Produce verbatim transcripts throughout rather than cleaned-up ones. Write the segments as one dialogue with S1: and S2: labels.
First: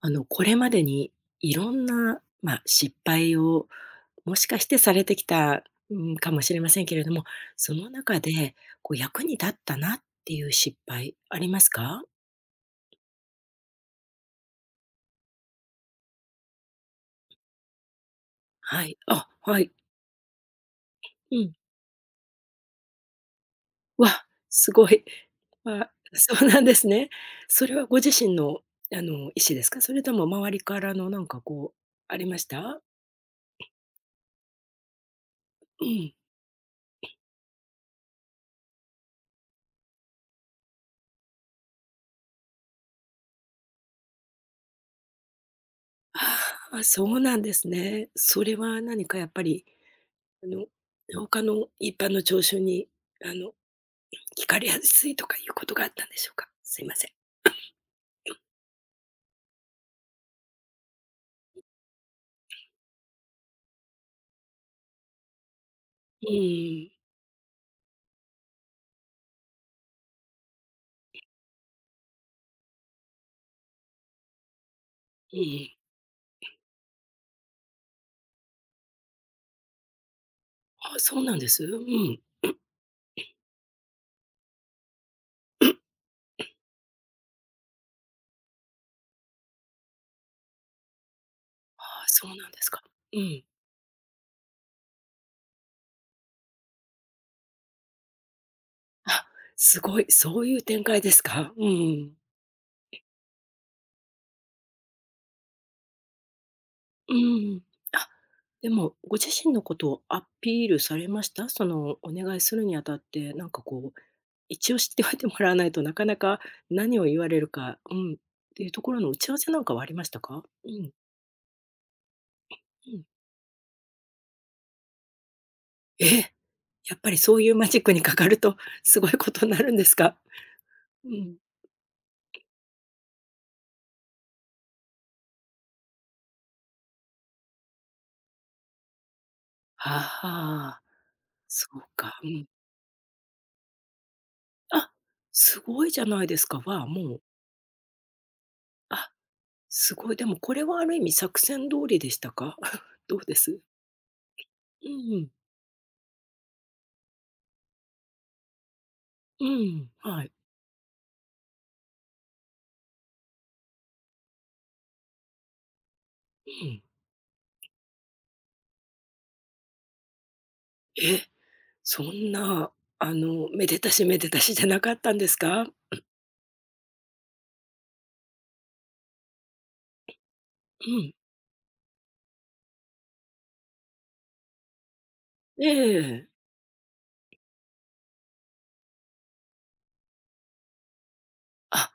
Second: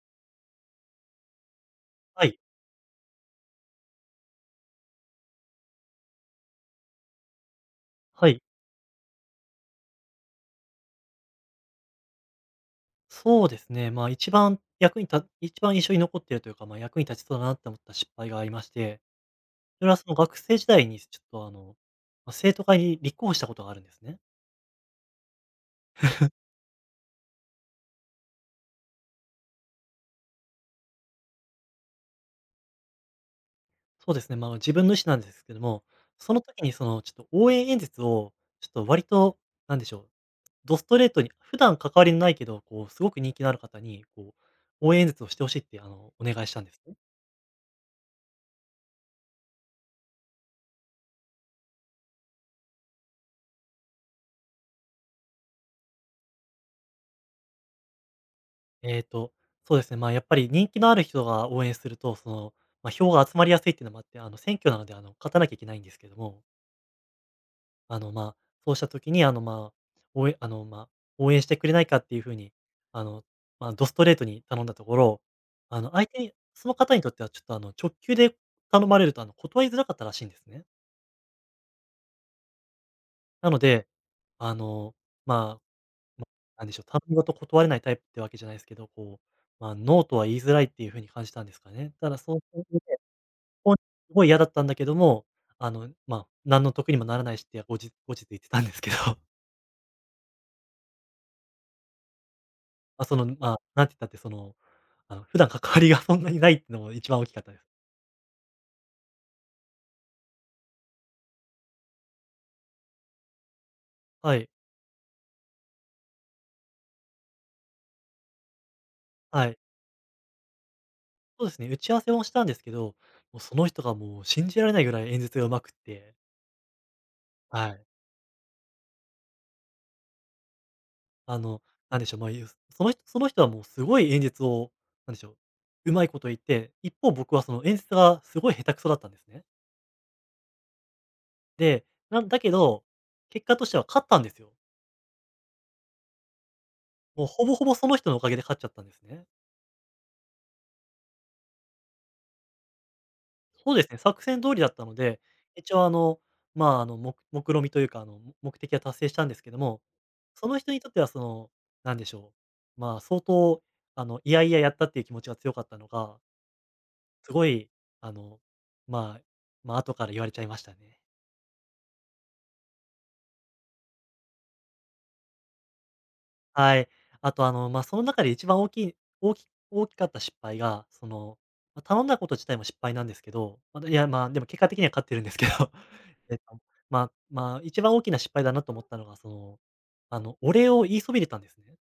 S1: あの、これまでにいろんな、
S2: はい、
S1: まあ、失敗をもしかしてされてきた、うん、かもしれませんけれども、その中
S2: はい。
S1: で、こう役に立ったなっていう失敗ありますか？
S2: そうですね、まあ、一番役にた一番印象に残っているというか、まあ、役に立ちそうだなって思った失敗がありまし
S1: はい。
S2: て、
S1: あ、はい。
S2: それはその学生時代にちょっ
S1: う
S2: とあ
S1: ん。
S2: の、ま、生徒会に立候補したことがあるんですね。
S1: わ、すごい。わ、そうなんですね。それはご自身の、あの、意思ですか？それとも周りからのなんかこう、ありました？
S2: そうですね、まあ、自分の意思なんですけど
S1: う
S2: も、
S1: ん。
S2: その時にそのちょっと応援演説をちょっと割となんでしょう、ドストレートに、普段関わりのないけど、こうすごく人気のある方に、こう応援演説をしてほしいってあの、お願いしたんで
S1: あ
S2: す
S1: あ、
S2: ね。
S1: そうなんですね。それは何かやっぱりあの、他の一般の聴衆に、あの、聞かれやすいとかいうことがあったんでしょうか？すいません。
S2: えっと、そうですね、まあ、やっぱり人気のある人が応援すると、その、まあ、票が集まりやすいっていうのもあって、あの、選挙なので、あの、勝たなきゃいけないんですけど
S1: う
S2: も、
S1: ん、
S2: あの、まあ、そうした時に、あの、まあ、応援あの、まあ、応援してくれないかっていう風に、あの、まあ、ドストレートに頼んだところ、
S1: うん。
S2: あの、相手にその方にとってはちょっと、あの、直球で頼まれると、あの、断りづらかったらしいんですね。
S1: あ、そうなんです？うん。
S2: なので、あの、まあ、なんでしょう、頼み事断れないタイプってわけじゃないですけど、こう、まあ、ノーとは言いづらいっていう風に感じたんですか
S1: あ
S2: ね。
S1: あ、
S2: ただ
S1: そう
S2: そう
S1: なんですか。うん。
S2: ほんすごい嫌だったんだけども、あの、まあ、何の得にもならないしって後日後日言ってたんですけど、
S1: あ、すごい、そういう展開ですか？うん。
S2: ま、その、まあ、なんて言ったって、その、あの、普段関わりがそんなにないってのも一
S1: う
S2: 番大きかったで
S1: ん。
S2: す。
S1: あ、でもご自身のことをアピールされました？その、お願いするにあたって、なんかこう、
S2: はい、
S1: 一応知っておいてもらわないとなかなか何を言われるか、うん、っていうところの打ち合わ
S2: は
S1: せな
S2: い。
S1: んかはありましたか？うん、
S2: そうですね、打ち合わせもしたんですけ
S1: う
S2: ど、
S1: ん。
S2: もうその人がもう信じられないぐらい演説が上手く
S1: え！
S2: て、
S1: やっぱりそういうマ
S2: は
S1: ジッ
S2: い。
S1: クにかかると、すごいことになるんですか？うん。
S2: あの、なんでしょう、まあ、ゆその人その人はもうすごい演説を、なんでしょう、上手いこと言って、一方僕はその演説がすごい下手くそだったんですね。
S1: ああ、そう
S2: で、
S1: か、
S2: な
S1: う
S2: んだ
S1: ん。
S2: けど、結果としては勝ったんですよ。
S1: あ、すごいじゃないですか。は、もう、
S2: もうほぼほぼその人のおかげで勝っちゃったんです
S1: あ、
S2: ね。
S1: すごい。でもこれはある意味作戦通りでしたか？どうです？
S2: そうですね、作戦通りだった
S1: う
S2: の
S1: ん、う
S2: で、
S1: ん。
S2: 一応あの、まあ、あの、目目論みというか、あの、目目的は達成したんですけども、
S1: はい。
S2: その人にとってはその、なんでしょう、まあ、相当、あの、いやいややったっていう気持ちが強かったのが、
S1: うん。
S2: すごい、あの、まあ、まあ、後から言われちゃいましたね。
S1: え、そんな、あの、めでたしめでたしじゃなかったんですか？
S2: はい。あと、あの、まあ、その中で一番大きい大き大きかった失敗
S1: う
S2: が、そ
S1: ん。
S2: の、ま、頼んだこと自体も失敗なんですけど、ま、いや、まあ、でも結果的には勝ってるんですけど、
S1: え え。
S2: えっと、まあまあ、一番大きな失敗だなと思ったのが、その、あの、お礼を言いそびれたんですね。
S1: あ、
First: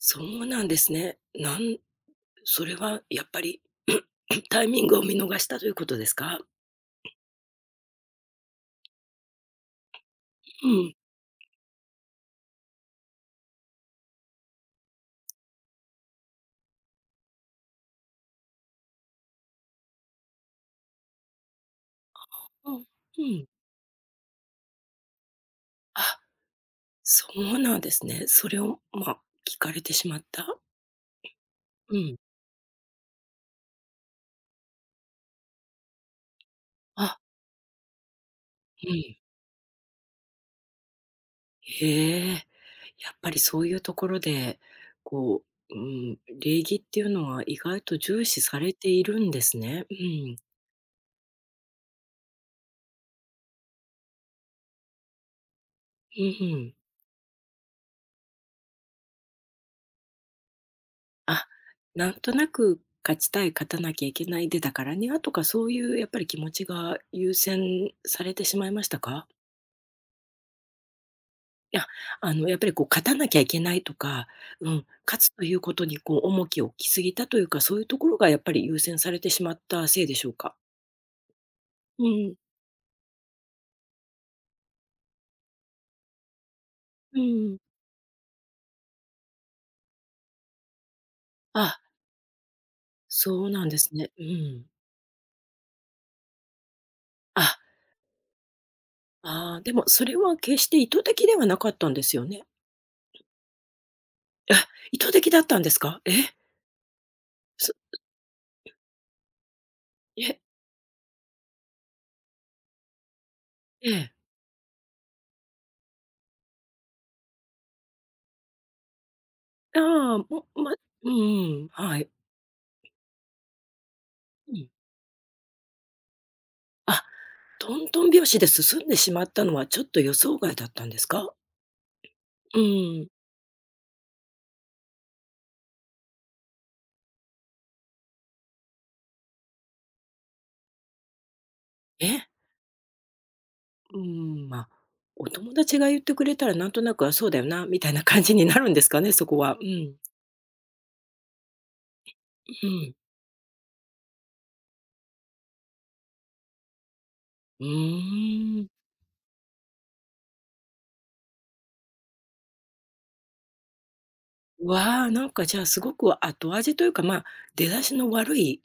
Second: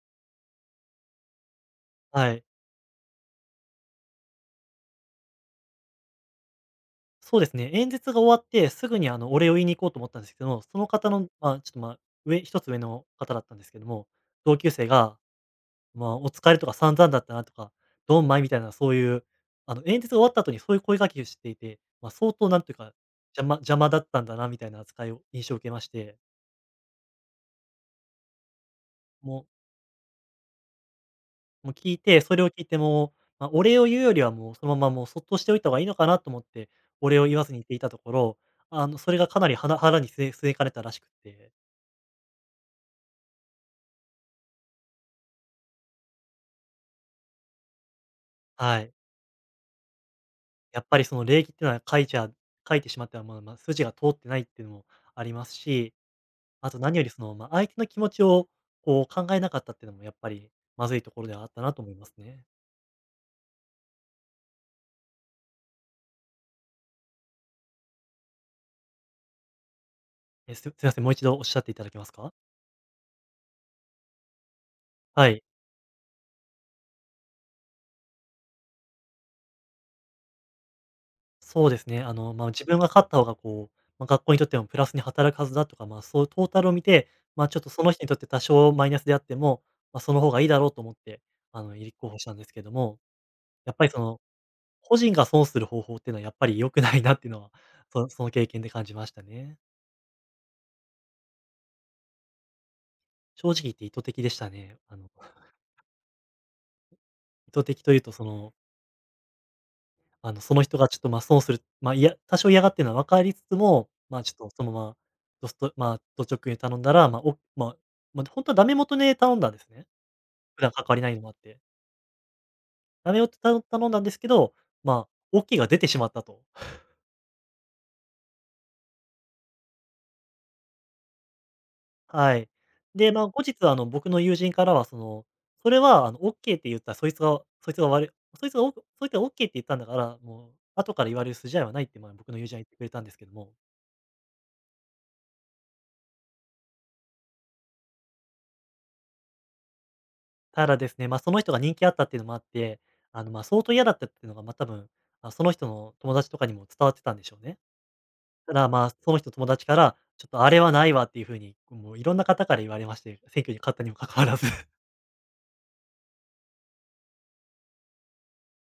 S1: そうなんですね。なん
S2: はい。
S1: それはやっぱり タイミングを見逃したということですか？
S2: そうですね、演説が終わってすぐに、あの、お礼を言いに行こうと思ったんですけども、
S1: う
S2: その
S1: ん。
S2: 方の、まあ、ちょっと、まあ、上一つ上の方だったんですけども、同級生がまあ、お疲れとか散々だったなとか、ドンマイみたいなそういう、あの、演説が終わった後にそういう声掛けをしていて、まあ、相当なんて
S1: うん。
S2: いう
S1: うん。
S2: か、邪魔邪魔だったんだなみたいな扱いを印象を受けまして、
S1: あ、そうなんですね。それを、ま、
S2: もう
S1: 聞かれてしまった。
S2: もう聞
S1: う
S2: い
S1: ん。
S2: て、それを聞いてもう、まあ、お礼を言うよりはもうそのままもうそっとしておいた方がいいのかなと思って、お
S1: あ、
S2: 礼を言わずに言っていたところ、あ
S1: う
S2: の、そ
S1: ん。
S2: れがかなり腹腹に据え据えかれたらしくて、
S1: へえ、やっぱりそういうところで、こう、うん、礼儀っていうのは意外と重視され
S2: は
S1: て
S2: い。
S1: いるんですね。うん。
S2: やっぱりその礼儀っていうのは書いちゃ書いてしまっては、まあまあ、筋が通ってないっていうのもありますし、
S1: うん、う
S2: あ
S1: ん。
S2: と何よりその、まあ、相手の気持ちをこう考えなかったっていうのもやっぱりまずいところではあ
S1: あ、
S2: ったなと思いま
S1: なん
S2: す
S1: と
S2: ね。
S1: なく勝ちたい、勝たなきゃいけない、で、だからにはとかそういうやっぱり気持ちが優先されてしまいましたか？
S2: え、すすいません、もう一度おっしゃって
S1: い
S2: いた
S1: や、
S2: だけます
S1: あ
S2: か？
S1: の、やっぱりこう勝たなきゃいけないとか、うん、勝つ
S2: はい。
S1: ということにこう重きを置きすぎたというか、そういうところがやっぱり優先されてしまったせいでしょうか？
S2: そうです
S1: う
S2: ね。あ
S1: ん、
S2: の、まあ、自分が勝った方がこう、まあ、学校にとってもプラスに働くはずだとか、まあ、そういうトータルを見て、
S1: う
S2: まあ、ち
S1: ん。
S2: ょっとその人にとって多少マイナスであっても、まあ、その方がいいだろうと思って、あ
S1: あ、
S2: の、立候補したんですけども、
S1: そうなん
S2: や
S1: で
S2: っぱり
S1: す
S2: そ
S1: ね。
S2: の、
S1: うん。
S2: 個人が損する方法っていうのはやっぱり良くないなっていうの
S1: あ、
S2: は、そその経験で感じましたね。
S1: ああ、でもそれは決して意図的ではなかったんですよね？
S2: 正直言って意図的でした
S1: あ、
S2: ね。あ
S1: 意
S2: の、
S1: 図的だったんですか？え、
S2: 意図的
S1: そ
S2: というとそのあ
S1: え、
S2: の、その人がちょっと、ま、損する、まあ、いや多少嫌がってるのは分かりつつも、
S1: ええ。
S2: ま、ちょっとそのまま、ドすとまあ、ド直に頼んだら、まあ、おまあま、あ本当はダメ元で頼んだんです
S1: あ
S2: ね。
S1: あ、も
S2: 普段
S1: ま
S2: 関わり
S1: う
S2: ないのもあって。
S1: ん、ん、はい。
S2: ダメ元た頼んだんですけ
S1: う
S2: ど、
S1: ん。
S2: まあ、OK が出てしまったと。
S1: あ、トントン拍子で進んでしまったのはちょっと予想外だったんですか？
S2: はい。
S1: うん。
S2: で、まあ、後日あの、僕の友人からはその、それはあの、OK って言ったらそいつがそいつが悪いそいつがそいつが OK って言ったんだから、もう後から言われる筋合いはないって、まあ、
S1: え？
S2: 僕の友人は言ってくれたんですけども。
S1: うーん、まあ、お友達が言ってくれたらなんとなく、あ、そうだよな、みたいな感じになるんですかね、そこは。うん。
S2: ただですね、まあ、その人が人気あったっていうのもあっ
S1: う
S2: て、
S1: ん。
S2: あの、ま、相当嫌だったっていうのが、まあ、多分、あ、その人の友達とかにも伝わってたんでしょうね。
S1: う
S2: た
S1: ーん。
S2: だ、まあ、その人の友達から、ちょっとあれはないわっていう風に、もういろんな方から言われまして、選挙に勝ったにも関わらず。
S1: わあ、なんかじゃあすごく後味というか、まあ、出だしの悪い、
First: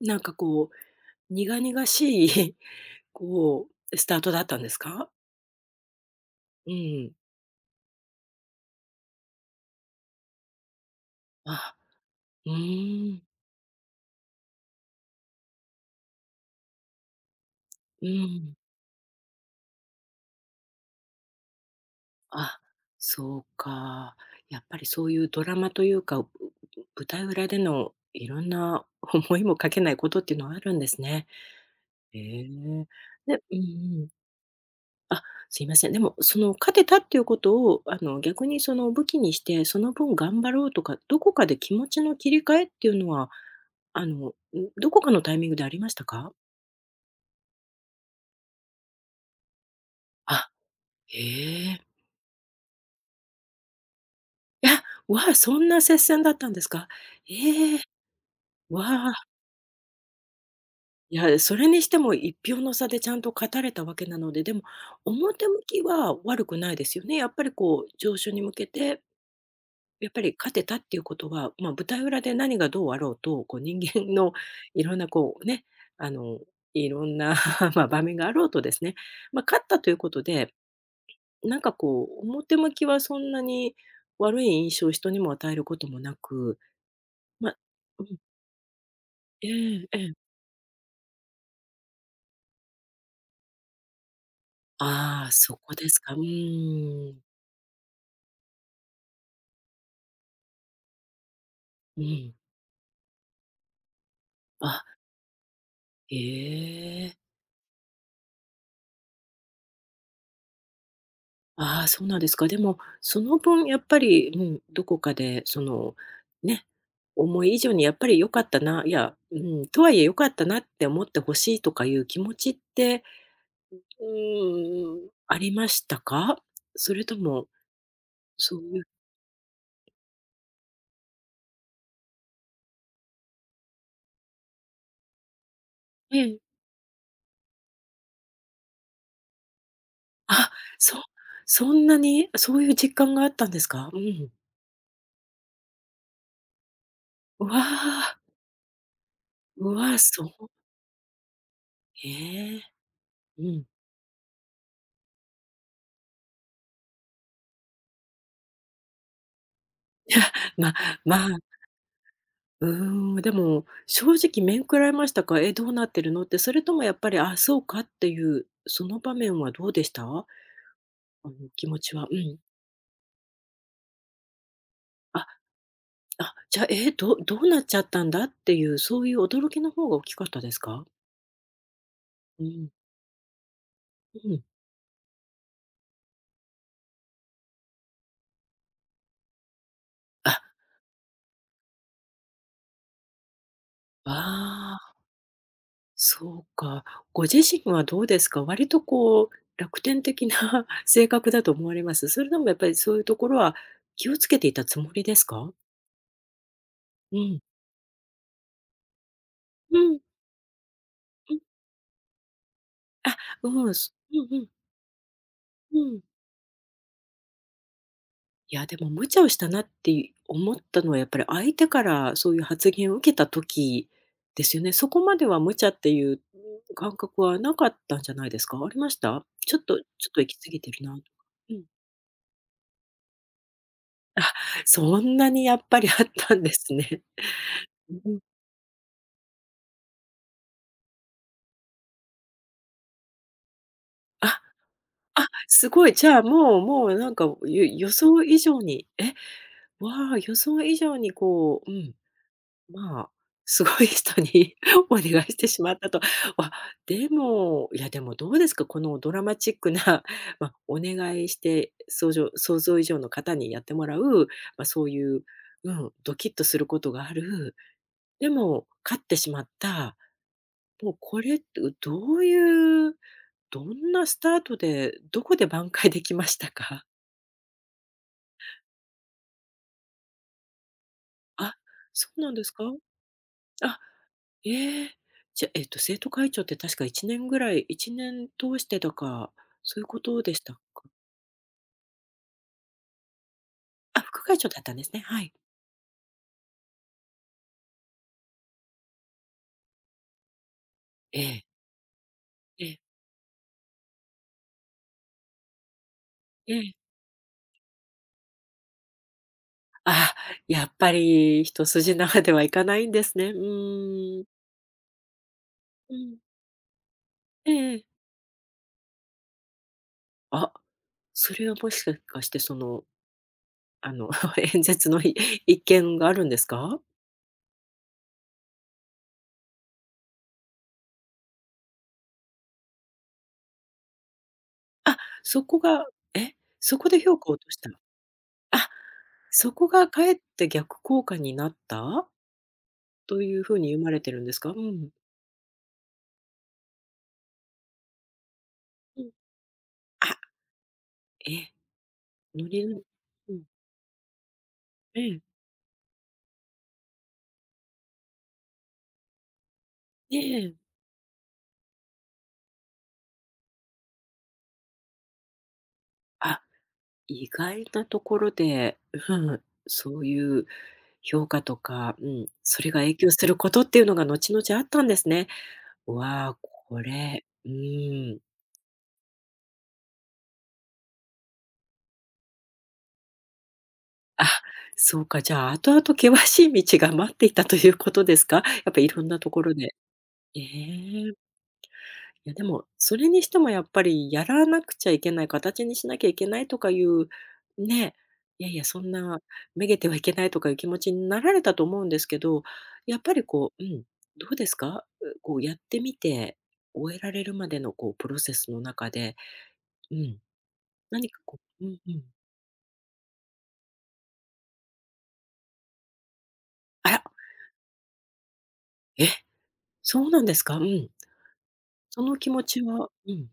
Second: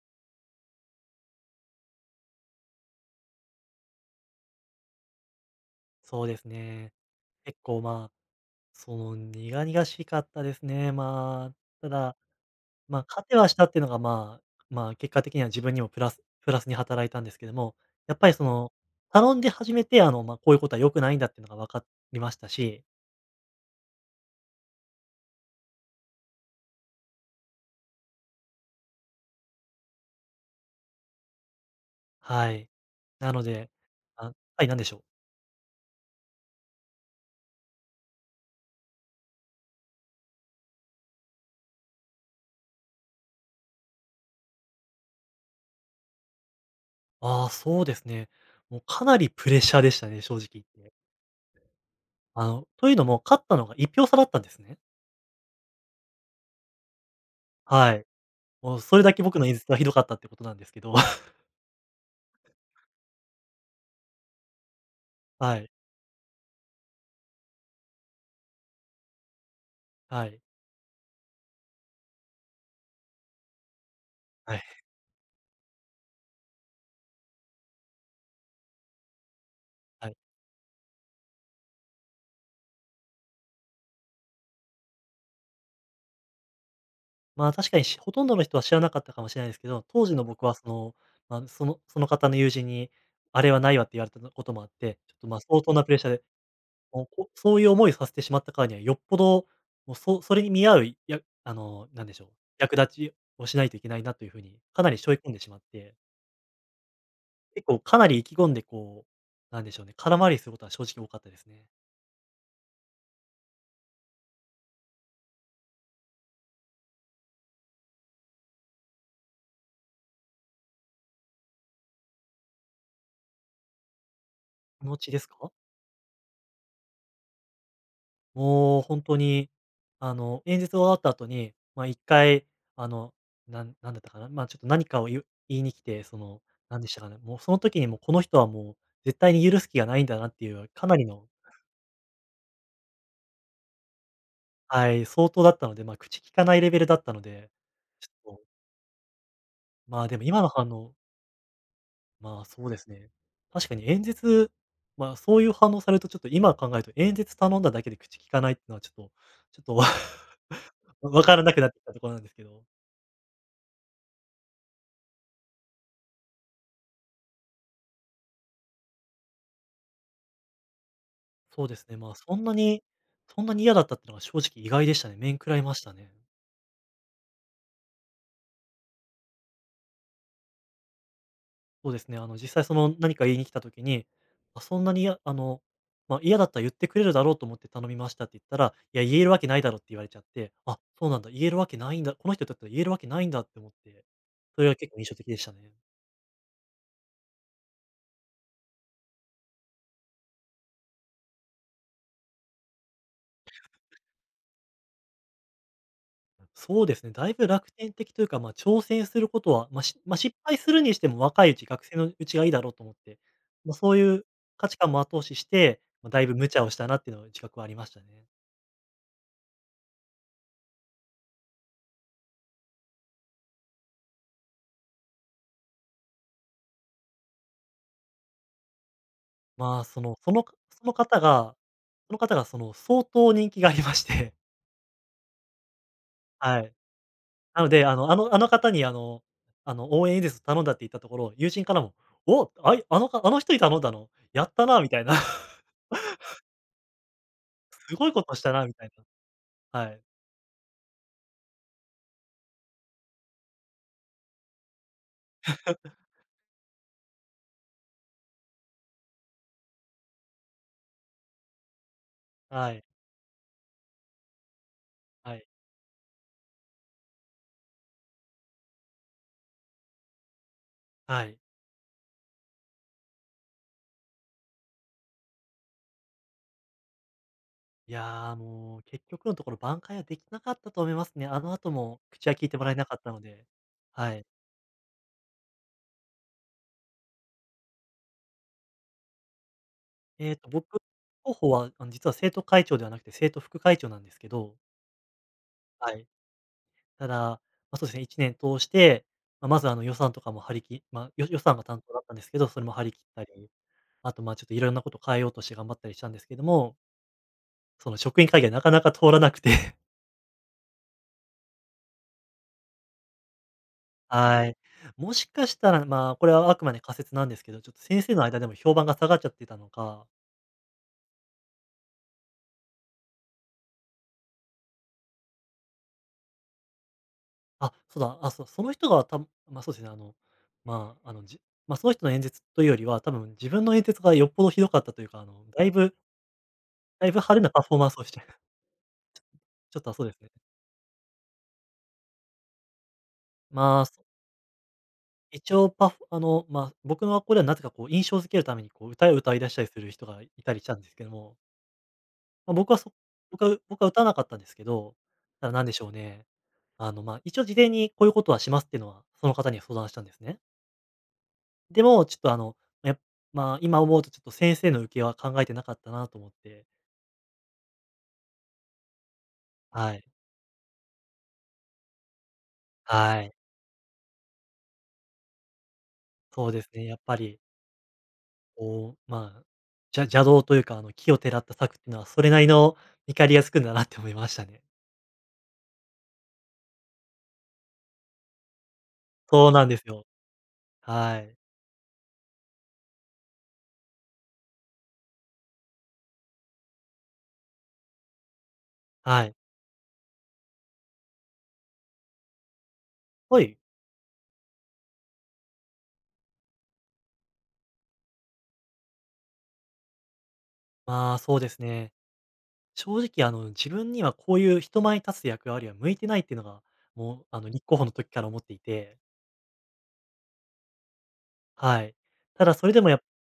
S1: なんかこう、苦々しい、こう、スタートだったんですか？
S2: そうです
S1: う
S2: ね。
S1: ん。
S2: 結構、まあ、その、苦々しかったですね。まあ、
S1: あ、
S2: ただ、
S1: う
S2: まあ、
S1: ーん。
S2: 勝てはしたっていうのが、まあまあ、結果的には自分にもプラスプラスに働いたんですけども、
S1: う
S2: やっぱりそ
S1: ん。
S2: の、頼んで初めて、あの、まあ、こういうことは良くないんだっていうのが分かりました
S1: あ、
S2: し。
S1: そうか。やっぱりそういうドラマというか、う舞台裏でのいろんな思いもかけないことっていうのはあるんですね。ええ。
S2: はい。な
S1: で、
S2: の
S1: うん、
S2: で
S1: うん。
S2: あはい、なんでしょう。
S1: あ、すいません。でも、その勝てたっていうことを、あの、逆にその武器にして、その分頑張ろうとか、どこかで気持ちの切り替えっていうのは、あの、ん、どこかのタイミングでありましたか？
S2: ああ、そうですね。もうかなりプレッシャーでしたね、正
S1: あ、
S2: 直言って。
S1: ええ。
S2: あの、というのも、勝ったのがいっ票差だったんです
S1: い
S2: ね。
S1: や、わあ、そんな接戦だったんですか？ええ、
S2: はい。もう
S1: わ
S2: それだけ
S1: あ、
S2: 僕の演説がひどかったってことなんですけど。
S1: い や、それにしても一票の差でちゃんと勝たれたわけなので、でも表
S2: は
S1: 向
S2: い、
S1: きは悪くないですよね。やっぱりこう上昇に向けてやっぱ
S2: は
S1: り
S2: い、
S1: 勝てたっていうことは、まあ、舞台裏で何がどうあろうと、こう人間の
S2: はい、
S1: いろんなこうね、あの、いろんな まあ場面があろうとですね、まあ、勝ったという
S2: は
S1: こ
S2: い。
S1: とで、なんかこう、表向きはそんなに悪い印象を人にも与えることもなく、
S2: ま
S1: ま
S2: あ、
S1: あ、
S2: 確かにし
S1: う
S2: ほ
S1: ん、
S2: とんどの人は知らなかったかもしれないですけど、
S1: ええ、
S2: 当
S1: え
S2: 時の
S1: え、
S2: 僕はその、まあ、そのその方の友人に、あれはないわって言われたこともあって、ちょっ
S1: あ
S2: と、
S1: あ、
S2: ま、
S1: そ
S2: 相
S1: こ
S2: 当な
S1: で
S2: プレ
S1: す
S2: ッシャー
S1: か。う
S2: で、もう、
S1: ーん。
S2: こそういう思いをさせてしまったからには、よっぽど、もう、そそれに見合う、いやあの、
S1: う
S2: なんでしょう、
S1: ん。
S2: 役立ちをしないといけないなという風に、
S1: あ、
S2: かなり背負い込んでしまって、
S1: ええ。
S2: 結構かなり意気込んで、こう、なんでしょうね、空回りすることは正直多かったですね。
S1: ああ、そうなんですか。でも、その分やっぱり、うん、どこかでその、ね、思い以上にやっぱり良かったな、いや、うん、とはいえ良かったなって思ってほしいとかいう気持ちって、う
S2: 気持
S1: ん、
S2: ちです
S1: あり
S2: か？
S1: ましたか？それとも、そう
S2: も
S1: い
S2: う
S1: う
S2: 本当に、あの、演説終わった後に、ま、一回、あの、なんなんだったかな、ま、ちょっと何かを言う言いに来て、そ
S1: ええ。
S2: の、なんでしたかね、もうその時にもう、この人はもう絶対に許す気がないんだなって
S1: あ、
S2: いう、か
S1: そ
S2: なりの。
S1: そんなに、そういう実感があったんですか？うん。
S2: はい、相当だったので、まあ、口利かないレベルだったの
S1: う
S2: で、
S1: わ
S2: ち
S1: あ、
S2: ょっと、
S1: う わあ、
S2: まあ、でも
S1: そ
S2: 今
S1: う、
S2: の反応、まあ、
S1: へえ。
S2: そうですね。
S1: うん。
S2: 確かに演説、まあ、そういう反応されるとちょっと今考えると演説頼んだだけで口利かないっていうのはちょっとちょっと
S1: まあ、 ま
S2: わから
S1: あ、
S2: なくなってきたところなんですけど。
S1: うーん、でも、正直面食らいましたか？「え、どうなってるの？」って、それともやっぱり、「あ、そうか」っていう、その場面はどうでした？あの、
S2: そ
S1: 気
S2: うで
S1: 持
S2: す
S1: ち
S2: ね、
S1: は。
S2: まあ、
S1: う
S2: そ
S1: ん。
S2: んなにそんなに嫌だったっていうのが正直意外でしたね。
S1: あ、
S2: 面食らいましたね。
S1: あ、じゃあ、え、どどうなっちゃったんだっていう、そういう驚きの方が大きかったですか？
S2: そうですね。あの、
S1: う
S2: 実際
S1: ん。
S2: その何か言いに来た時に、
S1: うん。
S2: あ、そんなにあの、まあ、嫌だったら言ってくれるだろうと思って頼みましたって言ったら、いや、言えるわけないだろって言われちゃっ
S1: あ、
S2: て、あ、そうなんだ、言えるわけないんだ、この人だったら言えるわけないんだって思って、それ
S1: あ
S2: が結
S1: あ、
S2: 構印象的でしたね。
S1: そうか。ご自身はどうですか？割とこう、楽天的な 性格だと思われます？それでもやっぱりそういうところは気をつけていたつもりですか？
S2: そうですね、
S1: う
S2: だい
S1: ん。
S2: ぶ楽天的というか、まあ、挑戦することは、
S1: う
S2: ま、
S1: ん。う
S2: し
S1: ん。
S2: まあ、失敗するにしても若いうち、学生のうちがいいだろうと思っ
S1: あ、
S2: て、
S1: う
S2: ま
S1: ん、
S2: あ、
S1: す
S2: そうい
S1: う
S2: う
S1: ん、うん、
S2: 価値観も後押しし
S1: う
S2: て、
S1: ん。
S2: まあ、だいぶ無茶をしたなっていうのは自覚はありましたね。
S1: いや、でも無茶をしたなって思ったのはやっぱり相手からそういう発言を受けた時ですよね。そこまでは無茶っていう、うん、感覚はなかったんじゃないですか？ありました？ちょっとち
S2: ま
S1: ょ
S2: あ、そ
S1: っ
S2: の
S1: と
S2: そ
S1: 行き
S2: の
S1: 過ぎてる
S2: そ
S1: な
S2: の
S1: とか。
S2: 方
S1: う
S2: が
S1: ん。
S2: その方がその相当人気がありまして、
S1: そんなにやっぱりあった んで
S2: は
S1: す
S2: い。
S1: ね。
S2: なの で、あ
S1: う
S2: のあ
S1: ん。
S2: のあの方にあのあの応援演説を頼んだって言ったところ、友人からも、「お、あいあのかあの人に頼んだの、
S1: あ、
S2: やったな」みたいな、
S1: あ、すごい。じゃあ、もうもうなんか、ゆ予
S2: 「すごいこ
S1: 想
S2: と
S1: 以
S2: した
S1: 上
S2: な」みた
S1: に
S2: い
S1: え、
S2: な。はい。
S1: わあ、予想以上にこううん、まあ、すごい人に お願いしてしまったと。わ、でも、いやでもどうですか、このドラマチックな、まあ、お願いして、想像想
S2: は
S1: 像以
S2: い。
S1: 上の方にやってもらう、まあ、そういう、
S2: はい。
S1: うん、ドキッとすることがある、でも勝ってしまった、もうこ
S2: は
S1: れっ
S2: い。
S1: て、どういう、どんなスタートで、どこで挽回できましたか？
S2: いやー、もう結局のところ挽回はできなかったと思いますね。あの
S1: あ、
S2: 後も
S1: そう
S2: 口
S1: なん
S2: は
S1: で
S2: 聞い
S1: す
S2: て
S1: か？
S2: もらえなかったので。
S1: あ、
S2: はい。
S1: ええ。じゃ、えっと、生徒会長って確かいちねんぐらいいちねん通してだか、そういうこと
S2: え
S1: で
S2: っ
S1: し
S2: と、
S1: たか？
S2: 僕、候補は、あの、実は生徒会長ではなくて、生徒副会長な
S1: あ、
S2: んです
S1: 副
S2: け
S1: 会長
S2: ど、
S1: だったんですね。はい。
S2: はい。ただ、まあ、そうですね、いちねん通して、まあ、まず、あの、予算とかも張り切まあ、
S1: え
S2: よ予
S1: え、
S2: 算が担当だったんですけど、そ
S1: え
S2: れも
S1: え、
S2: 張り切ったり、あと、ま、ちょっといろんなこと変えようとして頑張ったりしたんですけど
S1: ええ。
S2: も、その職員会議はなかなか通らなくて
S1: ああ、やっぱり一筋縄ではいかないんですね。うーん。
S2: はい。もしかしたら、
S1: う
S2: まあ、
S1: ん。
S2: これはあくまで仮説なんです
S1: え
S2: けど、ちょ
S1: え、
S2: っと
S1: ええ。
S2: 先生の間でも評判が下がっちゃってたのか、
S1: あ、それはもしかしてその、あの、演説のい一件があるんですか？
S2: あ、そうだ、あ、そう、その人がたま、そうですね、あの、まあ、あの、じまあ、その人の演説というよりは、多分自分の演説がよっぽどひどかった
S1: あ、
S2: というか、あ
S1: そ
S2: の、
S1: こ
S2: だい
S1: が
S2: ぶ
S1: え、そこで
S2: だいぶ
S1: 評価を
S2: 派手
S1: 落と
S2: な
S1: し
S2: パ
S1: た
S2: フ
S1: の？
S2: ォーマンスをして
S1: あ、そこ
S2: ちょっ
S1: が
S2: と、
S1: か
S2: そう
S1: え
S2: で
S1: っ
S2: すね。
S1: て逆効果になった？というふうに
S2: ま
S1: 読
S2: あ、
S1: ま
S2: そ
S1: れてるんですか？うん。
S2: 一応パフあの、まあ、僕の学校ではなぜかこう印象づけるためにこう
S1: う
S2: 歌
S1: ん。
S2: を歌い出したりする人
S1: あ、
S2: がいたりしたんですけど
S1: え
S2: も、
S1: え、の
S2: まあ、
S1: り
S2: 僕は
S1: の
S2: そ
S1: うん。
S2: 僕は僕は歌わなかったんですけど、
S1: ええ。
S2: ただなんでしょうね、あの、まあ、一応事前にこういうことはしますっていうのはその方には相談したんで
S1: え
S2: すね。
S1: え。
S2: でも、ちょっとあの、やまあ、今思うとちょっと先生の受けは考えてなかったなと思っ
S1: あ、
S2: て、
S1: 意外なところで、うん、
S2: は
S1: そ
S2: い、
S1: ういう評価とか、うん、それが影響
S2: は
S1: す
S2: い、
S1: ることっていうのが後々あったんですね。わあ、
S2: そうです
S1: こ
S2: ね、やっぱ
S1: れ、
S2: り
S1: うーん。
S2: こう、まあ、じゃ邪道というか、あの、奇をてらった策っていうのはそれなりの見返りがつくんだなって思い
S1: あ、
S2: ましたね。
S1: そうか、じゃあ後々険しい道が待っていたということですか？やっぱいろんなとこ
S2: そう
S1: ろ
S2: なん
S1: で。
S2: ですよ。
S1: え
S2: は
S1: え。
S2: い。
S1: いやでも、それにしてもやっぱりやらなくちゃいけない、形にしなきゃいけないとかいう、ね、いやいや、そんな
S2: はい。
S1: めげてはいけないとかいう気持ちになられたと思うんですけど、やっぱり
S2: は
S1: こ
S2: い。
S1: う、うん、どうですか？うこうやってみて、終えられるまでのこうプロセスの中で、うん、何
S2: まあ、
S1: か
S2: そ
S1: こ
S2: うです
S1: う、うん、う
S2: ね。
S1: ん。
S2: 正直、あの、自分にはこういう人前に立つ役割は向いてないっていうのが、
S1: あら、
S2: もう、あの、立候補の時から思っていて、
S1: え、そうなんですか？うん。
S2: はい。
S1: その気持
S2: ただ
S1: ち
S2: それで
S1: は
S2: もやっ
S1: うん。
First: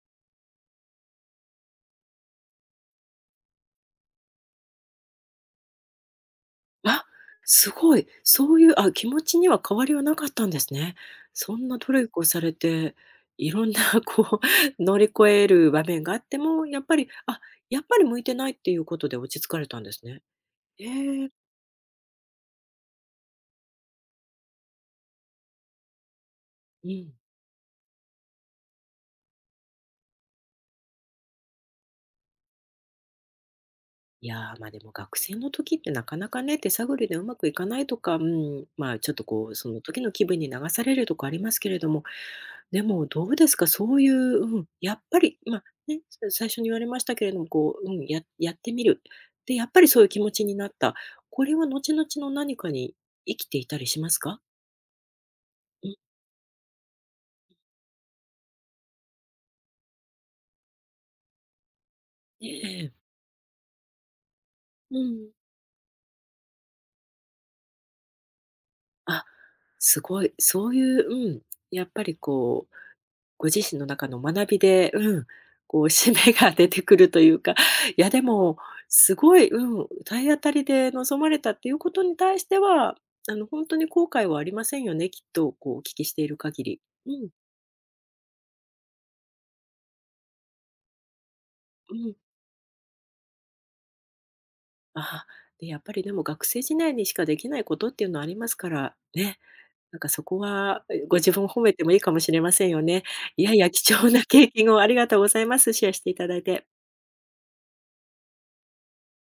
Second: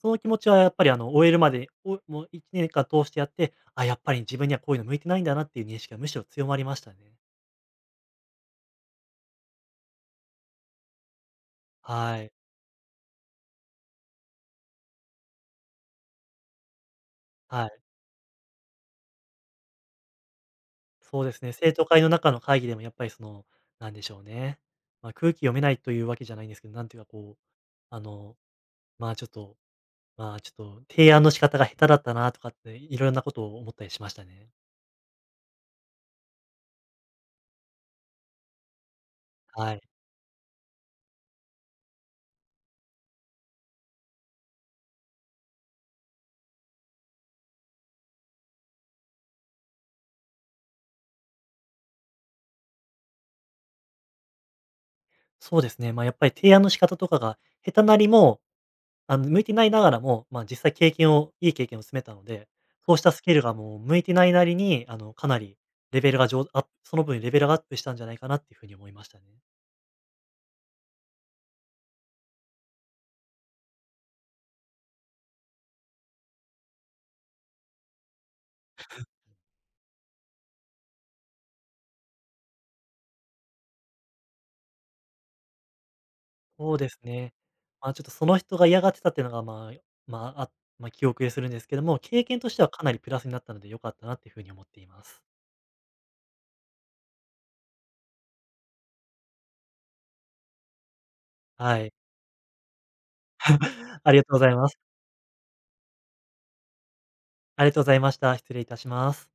S2: その気持ちはやっぱり、あの、終えるまで、おもういちねんかん通してやって、あ、やっぱり自分にはこういうの向いてないんだなっていう認識がむしろ強まりましたね。
S1: あ、すごい。そういう、あ、気持ちには変わりはなかったんですね。そんなトレ
S2: は
S1: ー
S2: い。
S1: されて、いろんなこう 乗り越える場面があっても、やっぱり、あ、
S2: は
S1: や
S2: い。
S1: っぱり向いてないっていうことで落ち着かれたんですね。え
S2: そう
S1: え、
S2: ですね。生徒会の中の会議でもやっぱりその、なんでしょうね。まあ、空気読めないというわけじゃないんですけど、な
S1: う
S2: んていうか
S1: ん。
S2: こう、あの、まあ、ちょっとまあ、ちょっと提案の仕方が下手だったなとかって、いろんなことを思ったりしました
S1: い
S2: ね。
S1: やー、ま、でも学生の時ってなかなかね、手探りでうまくいかないとか、うん、まあ、ちょっとこう、そ
S2: は
S1: の
S2: い。
S1: 時の気分に流されるとかありますけれども、でもどうですか、そういう、うん、やっぱり、ま、ね、さ最初に言われましたけれども、こう、うん、ややってみる。で、やっぱりそういう気持ちになった。これは後々の何かに生きていたりしますか？
S2: そうです
S1: う
S2: ね、
S1: ん、
S2: まあ、やっぱり提案の仕方とかが下手なりも、あの、向いてないながらも、まあ、実際経験をいい経験を積めたので、
S1: ええ。
S2: そうしたスキルがもう向いてないなりに、あ
S1: う
S2: の、か
S1: ん。
S2: なりレベルが上アップその分レベルがアップしたんじゃないかなっていうふうに思いました
S1: あ、
S2: ね。
S1: すごい。そういう、うん、やっぱりこうご自身の中の学びで、うん、こう 締めが出てくるというか、いやでも、すごい、うん、体当たりで臨まれたっていうことに対しては、あの、ほんとに後悔はありませんよね、きっと、こうお聞きしている限
S2: そう
S1: り。
S2: です
S1: うん、
S2: ね。まあ、ちょっとその人が嫌がってたっていうのが、まあ、まあ、あまあ、記憶でするんですけど
S1: う
S2: も、
S1: ん。
S2: 経験としてはかなりプラスになったので良かったなっていうふうに思ってい
S1: あ
S2: ます。
S1: あ、で、やっぱりでも学生時代にしかできないことっていうのはありますから、ね、なんかそこは、え、ご自分を褒め
S2: は
S1: ても
S2: い。
S1: いいかもしれませんよね。いやいや、貴 重
S2: あり
S1: な
S2: がとうご
S1: 経
S2: ざいま
S1: 験
S2: す。
S1: をありがとうございます。シェアしていただいて。
S2: ありがとうございました。失礼いたします。